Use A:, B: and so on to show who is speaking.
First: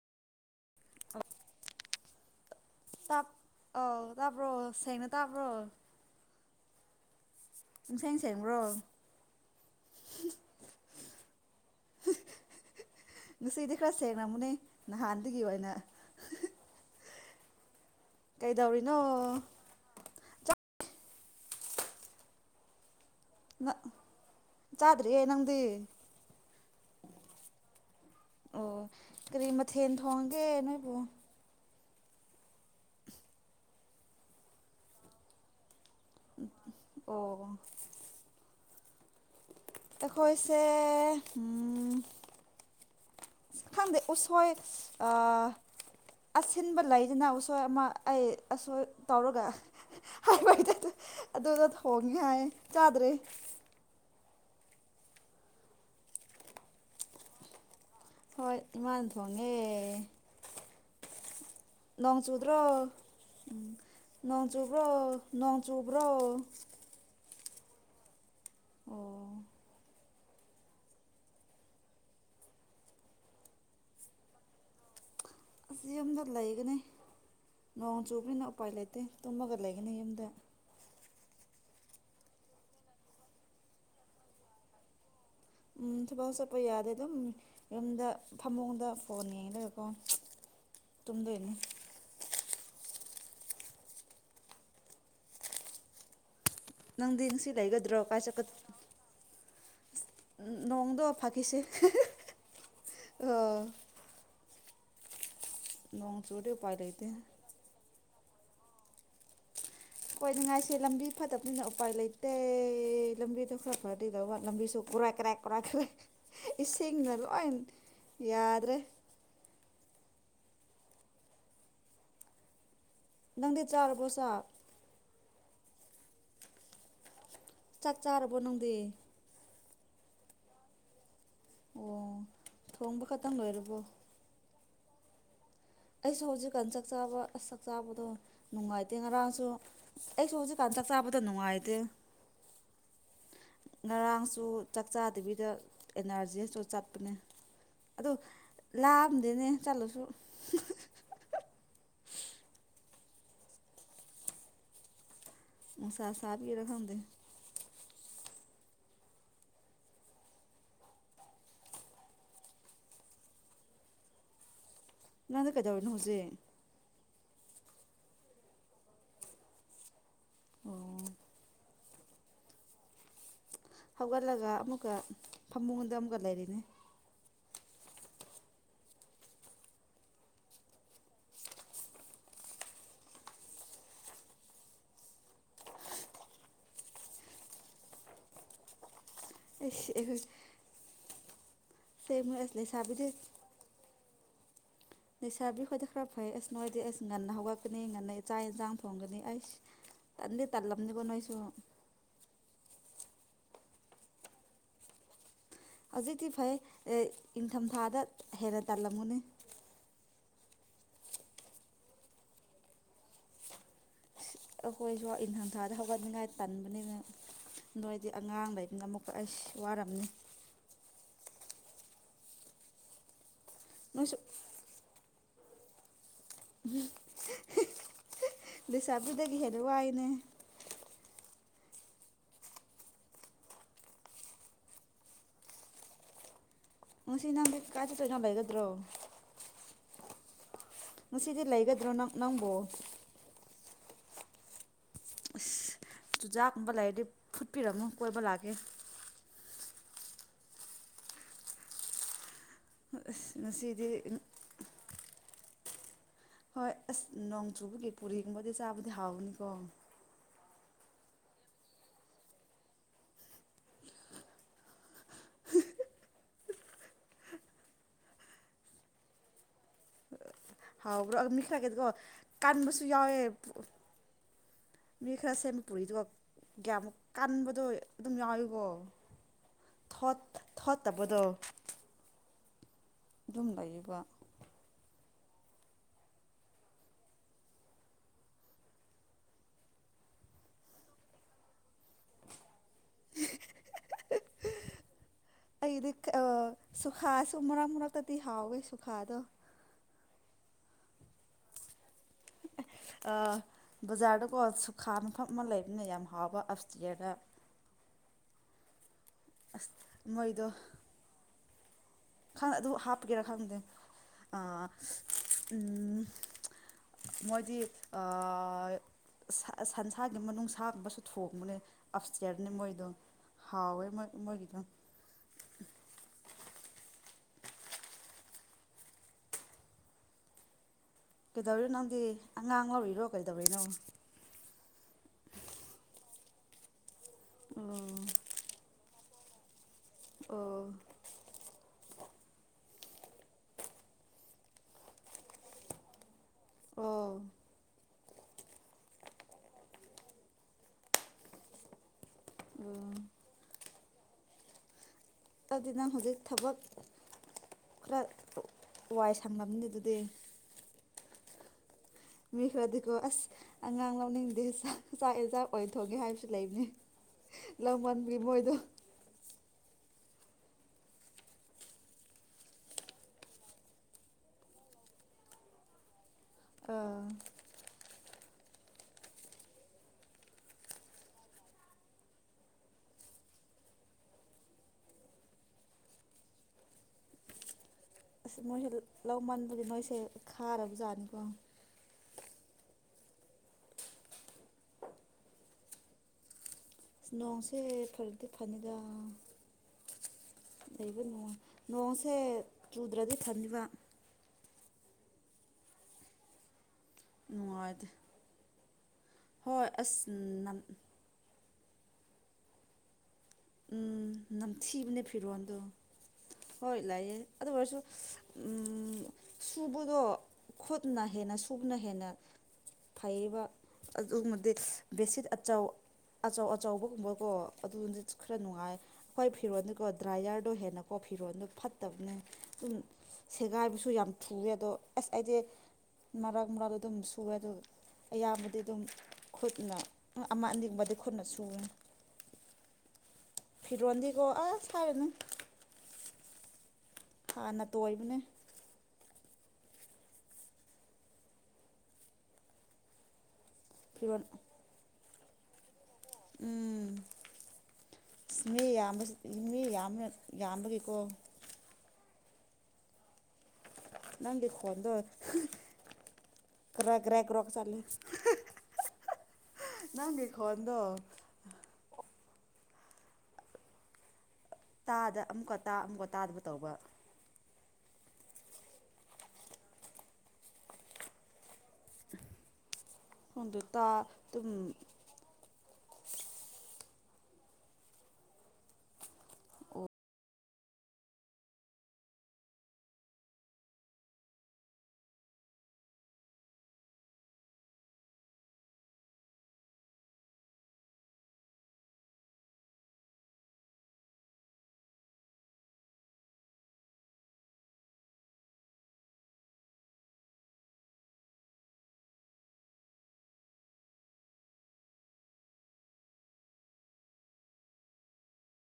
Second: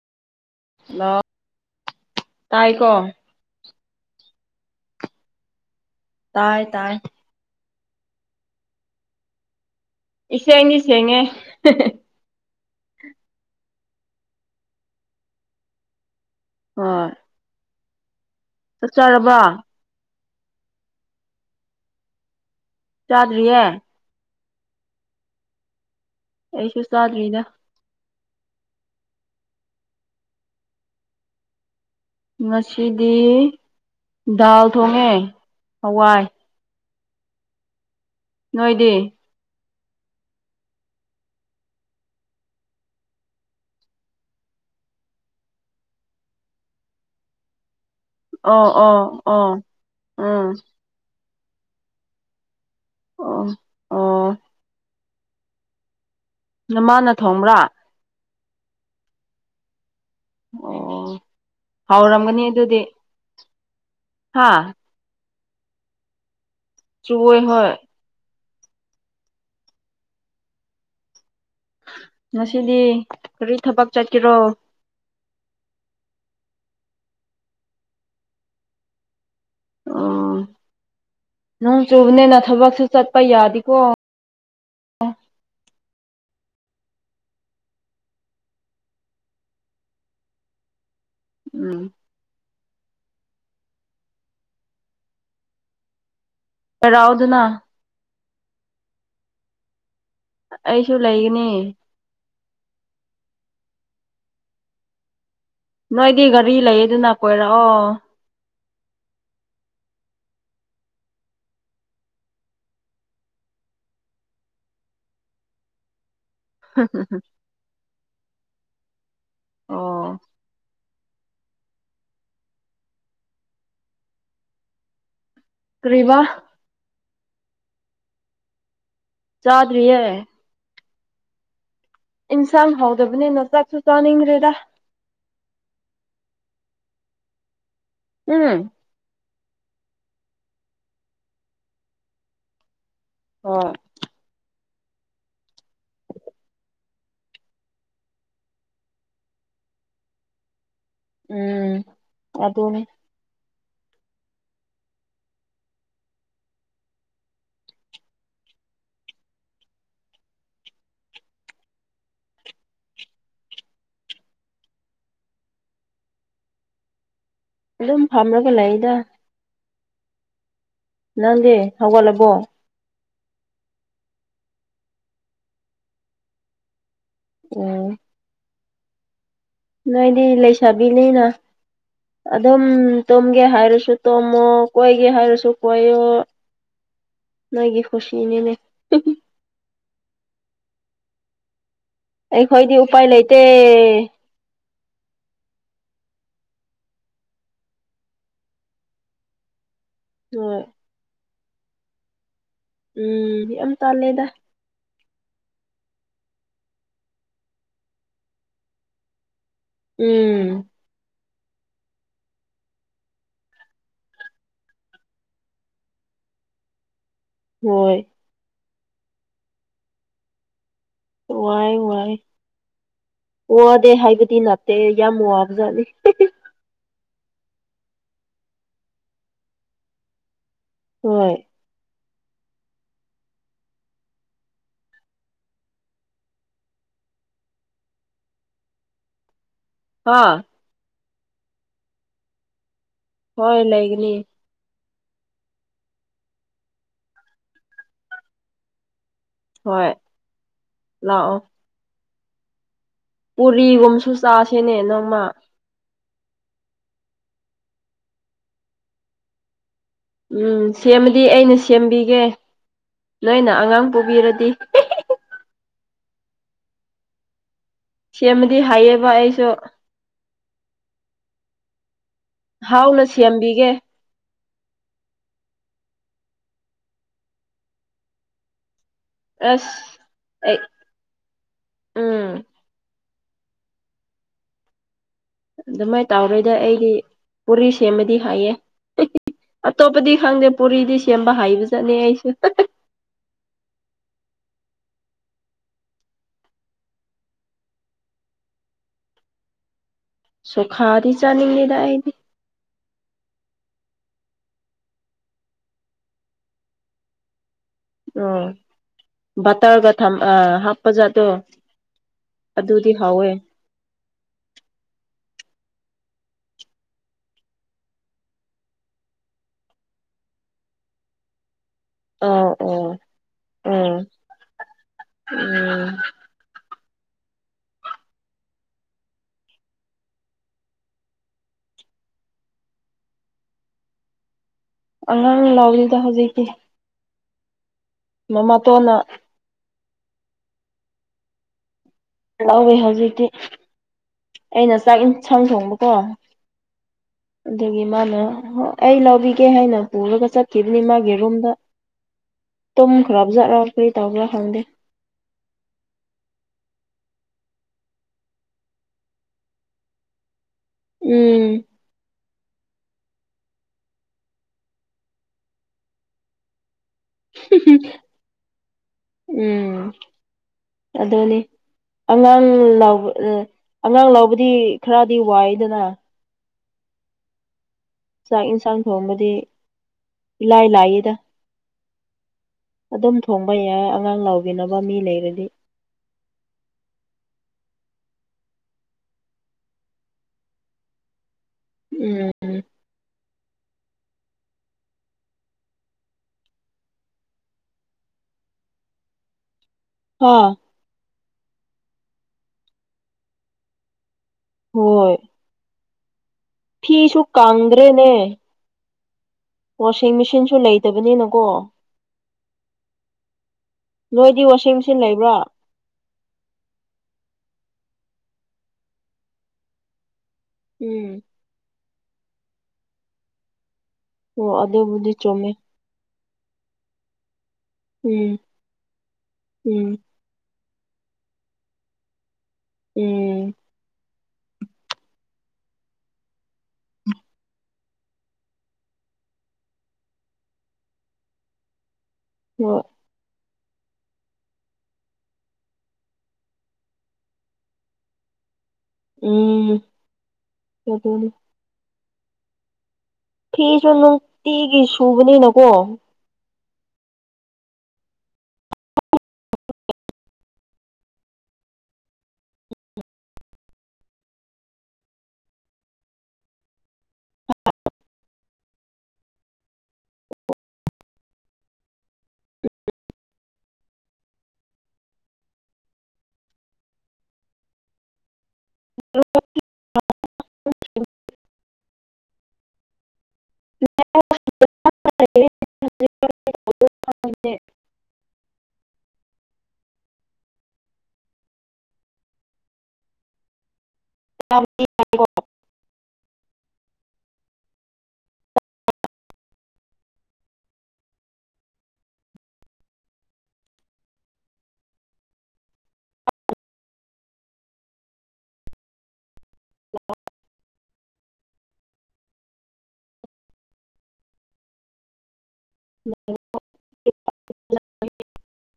A: ꯑ ꯇꯥꯏꯀꯣ
B: ꯑꯥꯎ ꯇꯥꯕ꯭ꯔꯣ ꯁꯦꯡꯅ ꯇꯥꯕ꯭ꯔꯣ
A: ꯇꯥꯏ ꯇꯥꯏ
B: ꯁꯦꯡ ꯁꯦꯡꯕ꯭ꯔꯣ
A: ꯏꯁꯩ ꯑꯅꯤ ꯁꯦꯡꯉꯦ
B: ꯉꯁꯤꯗꯤ ꯈꯔ ꯁꯦꯡꯅꯃꯨꯅꯦ ꯅꯍꯥꯟꯗꯨꯒꯤ ꯑꯣꯏꯅ
A: ꯍꯣꯏ ꯆꯥꯛ
B: ꯀꯩꯗꯧꯔꯤꯅꯣ
A: ꯆꯥꯔꯕ ꯆꯥꯗ꯭ꯔꯤꯌꯦ
B: ꯆꯥꯗ꯭ꯔꯤꯌꯦ ꯅꯪꯗꯤ
A: ꯑꯩꯁꯨ ꯁꯥꯗꯕꯤꯗ
B: ꯑꯣ ꯀꯔꯤ ꯃꯊꯦꯜ ꯊꯣꯡꯒꯦ ꯅꯣꯏꯕꯨ
A: ꯉꯁꯤꯗꯤ ꯗꯥꯜ ꯊꯣꯡꯉꯦ ꯍꯋꯥꯏ
B: ꯑꯣ [inaudible]
A: ꯅꯣꯏꯗꯤ
B: ꯑꯩꯈꯣꯏꯁꯦ ꯈꯥꯟꯗ ꯎꯁꯣꯏ ꯑꯁꯤꯟꯕ ꯂꯩꯗꯅꯎꯁ ꯑꯃ ꯑꯩ
A: ꯑꯣ
B: ꯑꯁꯣꯏ
A: ꯑꯣ
B: ꯇꯧꯔꯒ
A: ꯑꯣ ꯎꯝ
B: ꯍꯥꯏꯕꯒꯤꯗ ꯑꯗꯨꯗ ꯊꯣꯡꯉꯤ ꯍꯥꯏ ꯆꯥꯗ꯭ꯔꯤ
A: ꯑꯣ ꯑ ꯅꯃꯥꯅ ꯊꯣꯡꯕ꯭ꯔꯥ
B: ꯍꯣꯏ ꯏꯃꯥ ꯊꯣꯡꯉꯦ
A: ꯑꯣ
B: ꯅꯣꯡ
A: ꯍꯥꯎꯔꯝꯒꯅꯤ
B: ꯆꯨꯗ꯭ꯔꯣ
A: ꯑꯗꯨꯗꯤ
B: ꯎꯝ ꯅꯣꯡ
A: ꯍꯥ
B: ꯆꯨꯕ꯭ꯔꯣ ꯅꯣꯡꯆꯨꯕ꯭ꯔꯣ
A: ꯍꯣꯏ ꯍꯣꯏ
B: ꯑꯣ
A: ꯉꯁꯤꯗꯤ ꯀꯔꯤ ꯊꯕꯛ ꯆꯠꯀꯔꯣ
B: ꯑꯁꯤꯁ ꯌꯨꯝꯗ ꯂꯩꯒꯅꯤ ꯅꯣꯡ ꯆꯨꯕꯅꯤꯅ ꯎꯄꯥꯏ ꯂꯩꯇꯦ ꯇꯨꯝꯃꯒ ꯂꯩꯒꯅꯤ ꯌꯨꯝꯗ
A: ꯎꯝ ꯅꯣꯡ ꯆꯨꯕꯅꯤꯅ ꯊꯕꯛꯁꯨ ꯆꯠꯄ ꯌꯥꯗꯤꯦꯀꯣ
B: ꯎꯝ ꯊꯕꯛ ꯆꯠꯄ ꯌꯥꯗꯦ ꯑꯗꯨꯝ ꯌꯨꯝꯗ ꯐꯃꯨꯡꯗ ꯐꯣꯟ ꯌꯦꯡꯂꯡꯒꯀꯣ ꯇꯅꯤ
A: ꯎꯝ
B: ꯅꯪꯗꯤ
A: ꯀꯔꯥꯎꯗꯅ
B: ꯅꯤꯡꯁꯤ ꯂꯩꯒꯗ꯭ꯔꯣ ꯀꯥ ꯆ
A: ꯑꯩꯁꯨ
B: ꯅꯣꯡꯗ
A: ꯂꯩꯒꯅꯤ
B: ꯐꯥꯀꯤꯁꯦ ꯑ
A: ꯅꯣꯏꯗꯤ ꯒꯥꯔꯤ
B: ꯎꯄꯥꯏ
A: ꯂꯩꯌꯦ
B: ꯂꯩꯇꯦ
A: ꯑꯗꯨꯅ ꯀꯣꯏꯔꯛꯑꯣ
B: ꯍꯣꯏ ꯅꯨꯡꯉꯥꯏꯁꯦ ꯂꯝꯕꯤ ꯐꯠꯇꯕꯅꯤꯅ ꯎꯄꯥꯏ ꯂꯩꯇꯦ ꯂꯝꯕꯤꯗꯣ ꯈꯔ ꯐꯔꯗꯤꯩꯗ ꯋꯥꯠ ꯂꯝꯕꯤꯁꯨ ꯀꯨꯔꯥꯏ ꯀꯔꯦ ꯀꯨꯔꯥꯏ ꯀꯔꯦ ꯏꯁꯤꯡꯅ ꯂꯣꯏ ꯌꯥꯗ꯭ꯔꯦ
A: ꯑꯣ
B: ꯅꯪꯗꯤ ꯆꯥꯔꯕꯣ ꯁꯥ
A: ꯀ꯭ꯔꯤꯚ
B: ꯆꯥꯛ ꯆꯥꯔꯕꯣ ꯅꯪꯗꯤ
A: ꯁꯥꯗꯕꯤ ꯌꯥꯦ
B: ꯑꯣ
A: ꯏꯟꯁꯥꯡ
B: ꯊꯣꯡꯕ ꯈꯛꯇꯪ
A: ꯍꯧꯗꯕꯅꯤꯅ ꯆꯥꯛꯁꯨ
B: ꯂꯣꯏꯔꯕꯣ
A: ꯆꯥꯅꯤꯡꯗ꯭ꯔꯦꯗ
B: ꯑꯩꯁꯨ ꯍꯧꯖꯤꯛꯀꯥꯟ ꯆꯥꯛ ꯆꯥꯕ ꯑꯁ ꯆꯛ ꯆꯥꯕꯗꯣ
A: ꯎꯝ
B: ꯅꯨꯡꯉꯥꯏꯇꯦ ꯉꯔꯥꯡ ꯁ ꯑꯩꯁꯨ ꯍꯧꯖꯤꯛꯀꯥꯟ ꯆꯥꯛ ꯆꯥꯕꯗ ꯅꯨꯡꯉꯥꯏꯇꯦ
A: ꯍꯣꯏ
B: ꯉꯔꯥꯡꯁꯨ ꯆꯥꯛ ꯆꯥꯗꯕꯤꯗ ꯑꯦꯅꯔꯖꯤꯁꯨ ꯆꯠꯄꯅꯦ ꯑꯗꯨ ꯂꯥꯝꯗꯦꯅꯦ ꯆꯠꯂꯁꯨ
A: ꯎꯝ ꯑꯗꯨ ꯑꯗꯨꯅꯤ
B: ꯅꯨꯡꯁ ꯁꯥꯥꯕꯒꯤꯔ ꯈꯗ‌ꯦ ꯅꯪꯗꯤ ꯀꯩꯗꯧꯔꯤꯅꫭ ꯍꯧꯖꯤꯛ
A: ꯑꯗꯨꯝ ꯐꯝꯃꯒ ꯂꯩꯗ
B: ꯑꯣ
A: ꯅꯪꯗꯤ ꯍꯧꯒꯠꯂꯕꯣ
B: ꯍꯧꯒꯠꯂꯒ ꯑꯃꯨꯛꯀ ꯐꯃꯨꯡꯗ ꯑꯃꯨꯛꯀ ꯂꯩꯔꯤꯅꯤ
A: ꯎꯝ ꯅꯣꯏꯗꯤ ꯂꯩꯁꯥꯕꯤꯅꯤꯅ ꯑꯗꯨꯝ ꯇꯨꯝꯒꯦ ꯍꯥꯏꯔꯁꯨ ꯇꯨꯝꯃꯣ ꯀꯣꯏꯒꯦ ꯍꯥꯏꯔꯁꯨ ꯀꯣꯏꯌꯨ
B: [inaudible]
A: ꯅꫭꯏꯒꯤ ꯀꯨꯁꯤꯅꯤꯅꯦ
B: ꯑ [unintelligible]
A: ꯑꯩꯈꯣꯏꯗꯤ ꯎꯄꯥꯏ
B: ꯂꯩꯁꯥꯕꯤꯗꯤ
A: ꯂꯩꯇꯦ
B: ꯂꯩꯁꯥꯕꯤꯈꯣꯏꯗ ꯈꯔ ꯐꯩ ꯑꯁ ꯅꫭꯏꯗꯤ ꯑꯩꯁ ꯉꯟꯅ ꯍꯧꯒꯛꯀꯅꯤ ꯉꯟꯅ ꯆꯥꯛꯛ ꯏꯟꯁꯥꯡ ꯊꯣꯡꯒꯅꯤ ꯑꯩꯁ ꯇꯟꯗꯤ
A: ꯍꯣꯏ
B: ꯇꯟꯂꯕꯅꯤꯀꫭ ꯅꫭꯏꯁꯨ
A: ꯎꯝ ꯌꯥꯝ ꯇꯥꯜꯂꯦꯗ
B: ꯍꯧꯖꯤꯛꯇꯤ ꯐꯩ ꯏꯪꯊꯝꯊꯥꯗ ꯍꯦꯟꯅ ꯇꯜꯂꯝꯒꯅꯤ
A: ꯎꯝ
B: ꯑꯩꯈꯣꯏꯁꯨ ꯏꯟꯊꯝꯊꯥꯗ ꯍꯧꯒꯠꯅꯤꯡꯉꯥꯏ ꯇꯟꯕꯅꯤꯅ
A: ꯍꯣꯏ
B: ꯅꯣꯏꯗꯤ ꯑꯉꯥꯡꯗꯩ ꯑꯃꯨꯛꯀ ꯑꯩꯁ ꯋꯥꯔꯝꯅꯤ
A: ꯋꯥꯏ ꯋꯥꯏ ꯋꯥꯗ‌ꯦ
B: ꯅꯣꯏꯁꯨ
A: ꯍꯥꯏꯕꯗꯤ ꯅꯥꯠꯇ‌ꯦ ꯌꯥꯝ ꯋꯥ ꯕꯖꯥꯠꯅꯤ
B: ꯂꯩꯁꯕꯤꯗꯒꯤ ꯍꯦꯟꯅ ꯋꯥꯏꯅ‌ꯦ
A: ꯍꯣꯏ
B: ꯉꯁꯤ ‌ꯅ‌ꯪ ꯀꯥꯆ ꯇꯖꯕꯩꯒꯗ꯭ꯔꯣ [unintelligible]
A: ꯍꯥ
B: ꯉꯁꯤꯗꯤ ꯂꯩꯒꯗ꯭ꯔꯣ ꯅꯪ ꯅꯪꯕꯨ
A: ꯍꯣꯏ ꯂꯩꯥꯏꯒꯅꯤ
B: ꯑꯁ ꯆꯨꯖꯥꯛꯒꯨꯝꯕ ꯂꯩꯔꯗꯤ ꯐꯨꯠꯄꯤꯔꯝꯃꯨ ꯀꯣꯏꯕ ꯂꯥꯛꯀꯦ
A: ꯍꯣꯏ ꯂꯥꯛꯑꯣ
B: ꯑꯁ ꯉꯁꯤꯗꯤ
A: ꯄꯨꯔꯤꯒꯨꯝꯕꯁꯨ ꯆꯁꯤꯅꯦ ꯅꯣꯡꯃ
B: ꯍꯣꯏ ꯑꯁ ꯅꯣꯡ ꯆꯨꯕꯒꯤ ꯄꯨꯔꯤꯒꯨꯝꯕꯗꯤ ꯆꯥꯕꯗꯤ ꯍꯥꯎꯕꯅꯤꯀꯣ
A: ꯎꯝ ꯁꯦꯝꯕꯗꯤ ꯑꯩꯅ ꯁꯦꯝꯕꯤꯒꯦ ꯅꫭꯏꯅ ꯑꯉꯥꯡ ꯄꫭꯕꯤꯔꯗꯤ ꯁꯦꯝꯕꯗꯤ ꯍꯥꯏꯌꯦꯕ ꯑꯩꯁꯨ
B: ꯍꯥꯎꯕ꯭ꯔꯣ ꯃꯤ ꯈ꯭ꯔꯒꯤꯗꯤꯀꯣ ꯀꯟꯕꯁꯨ
A: ꯍꯥꯎꯅ
B: ꯌꯥꯎꯋꯦ
A: ꯁꯦꯝꯕꯤꯒꯦ
B: ꯃꯤ ꯈꯔ ꯁꯦꯝꯕ ꯄꯨꯔꯤꯗꯨ ꯌꯥꯝ ꯀꯟꯕꯗꯣ ꯑꯗꯨꯝ ꯌꯥꯎꯋꯀꯣ
A: ꯑꯁ ꯎꯝ
B: ꯑꯗꯨꯝ ꯂꯩꯏꯕ
A: ꯑꯗꯨꯃꯥꯏꯅ ꯇꯧꯔꯣꯏꯗ ꯑꯩꯗꯤ ꯄꯨꯔꯤ ꯁꯦꯝꯃꯗꯤ ꯍꯥꯏꯌꯦ ꯑꯇꯣꯞꯄꯗꯤ ꯈꯪꯗꯦ ꯄꯨꯔꯤꯗꯤ ꯁꯦꯝꯕ ꯍꯥꯏꯕ ꯖꯠꯅꯤ ꯑꯩꯁꯨ
B: [unintelligible] ꯑꯩꯗꯤ ꯁꯨꯈꯥꯁꯨ ꯃꯔꯛ ꯃꯔꯛꯇꯗꯤ ꯍꯥꯎꯋꯦ ꯁꯨꯈꯥꯗꯣ
A: ꯁꯨꯈꯥꯗ ꯆꯅꯤꯡꯗ‌ꯦꯗꯥ ꯑꯩꯗꯤ
B: ꯑ [unintelligible] ꯕꯖꯥꯔꯗꯀꯣ ꯁꯨꯈꯥ ꯃꯐꯝ ꯑꯃ ꯂꯩꯕꯅꯤꯅ ꯌꯥꯝ ꯍꯥꯎꯕ ꯑꯁꯇꯤꯌꯥꯗ
A: ꯑꯣ ꯕꯇꯔꯒ ꯊ ꯑ
B: ꯃꯣꯏꯗꯣ
A: ꯍꯥꯞꯄꯖꯥꯠꯗꯣ
B: ꯑꯗꯨ ꯍꯥꯞꯀꯦꯔꯥ ꯈꯪꯗꯦ ꯎ ꯃꯣꯏꯗꯤ ꯁꯟꯁꯥꯒꯤ ꯃꯅꯨꯡꯁ ꯁꯥꯒꯨꯝꯕꯁꯨ ꯊꯣꯡꯕꯅꯦ ꯑꯐꯇꯔꯅꯤ
A: ꯑꯣ
B: ꯃꯣꯏꯗꯣ
A: ꯑꯣ
B: ꯍꯑꯣꯣꯏ
A: ꯎꯝ
B: ꯃꯣꯏꯗꯣ
A: ꯎꯝ
B: ꯀꯩꯗꯧꯔꯤꯅꯣꯪꯗꯤ ꯑꯉꯥꯡ ꯂꯧꯔꯤꯔꯣ ꯀꯩꯗꯧꯔꯤꯅꯣ
A: ꯑꯉꯥꯡ ꯂꯥꯎꯗꯨꯗ ꯍꯧꯖꯤꯛꯀꯤꯤ
B: ꯎꯝ ꯑꯣ
A: ꯂꯧꯋꯦ ꯍꯧꯖꯤꯛꯇꯤ ꯑꯩꯅ ꯆꯥꯛ ꯌꯦꯟꯁꯥꯡ ꯊꯣꯡꯕꯀꯣ
B: ꯑ
A: ꯑꯗꯨꯒꯤ ꯃꯥꯅ ꯑꯩ ꯂꯧꯕꯤꯒꯦ ꯍꯥꯏꯅ ꯄꯨꯔꯒ ꯆꯠꯈꯤꯕꯅꯤ ꯃꯥꯒꯤ ꯔꯨꯝꯗ ꯇꯨꯡ
B: ꯎꯝ
A: ꯈꯔꯞꯖꯥꯔ ꯀꯔꯤ ꯇꯧꯕ꯭ꯔꯥ ꯈꯪꯗꯦ
B: ꯑꯗꯨꯅ ꯍꯧꯖꯤꯛ ꯊꯕꯛ ꯈꯔ ꯋꯥꯏ ꯁꯪꯂꯝꯕꯅꯤ ꯑꯗꯨꯗꯤ
A: ꯎꯝ
B: ꯃꯤ ꯈꯔꯗꯤꯀꯣ ꯑꯁ ꯑꯉꯥꯡ ꯂꯧꯅꯤꯡꯗꯦ ꯆꯥꯛ ꯌꯦꯟꯖꯥꯡ ꯑꯣꯏꯅ ꯊꯣꯡꯒꯦ ꯍꯥꯏꯕꯁꯨ ꯂꯩꯕꯅꯤ ꯂꯧꯃꯟꯕꯒꯤ ꯃꯣꯏꯗꯣ
A: ꯎꯝ ꯑꯗꯅꯤ ꯑꯉꯥꯡ ꯂꯥꯎ ꯑꯉꯥꯡ ꯂꯥꯎꯕꯗꯤ ꯈꯔꯗꯤ ꯋꯥꯏꯗꯅ
B: ꯑꯥ
A: ꯆꯥꯛ ꯏꯟꯁꯥꯡ ꯊꯣꯡꯕꯗꯤ ꯏꯂꯥꯏ ꯂꯥꯏꯌꯦꯗ ꯑꯗꯨꯝ ꯊꯣꯡꯕ ꯌꯥꯏ ꯑꯉꯥꯡ ꯂꯥꯎꯕꯤꯅꯕ ꯃꯤ ꯂꯩꯔꯗꯤ
B: ꯑꯁ ꯃꯣꯏꯁꯦ ꯂꯧꯃꯟꯕꯒꯤ ꯅꯣꯏꯁꯦ ꯈꯥꯔꯕꯖꯥꯠꯅꯤꯀꯣ
A: ꯎꯝ
B: ꯑꯁ ꯅꯣꯡꯁꯦ ꯐꯔꯗꯤ ꯐꯅꯤꯗ
A: ꯍꯥ
B: ꯂꯩꯕ ꯅꯨꯡꯉꯥꯏ ꯅꯣꯡꯁꯦ ꯆꯨꯗ꯭ꯔꯗꯤ ꯊꯝꯃꯤꯕ
A: ꯍꯣꯏ ꯐꯤꯁꯨꯨ
B: ꯅꯨꯡꯉꯥꯏꯇꯦ
A: ꯀꯥꯟꯗ꯭ꯔꯦꯅꯦ
B: ꯍꯣꯏ ꯑꯁ
A: ꯋꯥꯁꯤꯡ ꯃꯦꯆꯤꯟꯁꯨ
B: ꯅꯝ
A: ꯂꯩꯇꯕꯅꯤꯅꯀꯣ
B: ꯎꯝ
A: ꯅꯣꯏꯗꯤ ꯋꯥꯁꯤꯡ ꯃꯦꯆꯤꯟ
B: ꯅꯝꯊꯤꯕꯅꯦ
A: ꯂꯩꯕ꯭ꯔꯥ
B: ꯐꯤꯔꯣꯜꯗꯣ ꯍꯣꯏ ꯂꯥꯛꯑꯦ ꯑꯗꯨ ꯑꯣꯏꯔꯁꯨ ꯎꯝ ꯁꯨꯕꯗꯣ ꯈꯨꯠꯅ
A: ꯎꯝ
B: ꯍꯦꯟꯅ ꯁꯨꯕꯅ ꯍꯦꯟꯅ ꯐꯩꯌꯦꯕ
A: ꯑꯣ
B: ꯑꯗꯨꯃꯗꯤ
A: ꯑꯗꯨꯕꯨꯗꯤ
B: ꯕꯦꯁꯤꯠ
A: ꯆꯨꯝꯃꯦ
B: ꯑꯆꯥꯎ ꯑꯆꯧ ꯑꯆꯧꯕꯒꯨꯝꯕꯀꯣ ꯑꯗꯨꯗꯤ
A: ꯎꯝ
B: ꯈꯔ ꯅꯨꯡꯉꯥꯏ ꯑꯩꯈꯣꯏ ꯐꯤꯔꯣꯟꯗꯤꯀꯣ
A: ꯎꯝ
B: ꯗ꯭ꯔꯥꯏꯌꯔꯗꯣ ꯍꯦꯟꯅ ꯀꯣ ꯐꯤꯔꯣꯜꯗꯣ ꯐꯠꯇꯕꯅꯦ ꯑꯗꯨꯝ
A: ꯎꯝ
B: ꯁꯦꯒꯥꯏꯕꯁꯨ ꯌꯥꯝ ꯊꯨ ꯑꯗꯣ ꯑꯁ ꯑꯩꯗꯤ ꯃꯔꯛ ꯃꯔꯥꯛ ꯑꯗꯨꯝ ꯁꯨꯑꯦ ꯑꯗꯣ ꯑꯌꯥꯝꯕꯗꯤ ꯑꯗꯨꯝ ꯈꯨꯠꯅ ꯑꯃ ꯑꯅꯤꯡꯕꯗꯤ ꯈꯨꯠꯅ ꯁꯨꯏ
A: ꯍ
B: ꯐꯤꯔꯣꯟꯗꯤꯀꯣ ꯑꯁ ꯍꯥꯢꯔꯅꯨ ꯍꯥꯟꯅ ꯇꯣꯏꯕꯅꯦ
A: ꯎꯝ ꯀꯇꯅꯤ ꯐꯤꯁꯨ
B: ꯐꯤꯔꯣꯟ
A: ꯅꯨꯡꯇꯤꯒꯤ ꯁꯨꯕꯅꯤꯅꯀꯣ
B: ꯎꯝ ꯃꯤ ꯌꯥꯝꯕ ꯃꯤ ꯌꯥꯝ ꯌꯥꯝꯕꯒꯤꯀꯣ ꯅꯪꯒꯤ ꯈꯣꯟꯗꯣ ꯀꯔꯦ ꯀ꯭ꯔꯦ ꯀ꯭ꯔꯒ ꯆꯂꯦ ꯅꯪꯒꯤ ꯈꯣꯟꯗꯣ ꯇꯥꯗ ꯑꯃꯨꯛꯀ ꯇꯥ ꯑꯃꯨꯛꯀ ꯇꯥꯗꯕ ꯇꯧꯕ
A: [inaudible]
B: ꯈꯪꯗꯦ ꯇꯥ ꯇꯨꯝ
A: [inaudible]
B: ꯑꯣ
A: [inaudible] ꯑ [inaudible]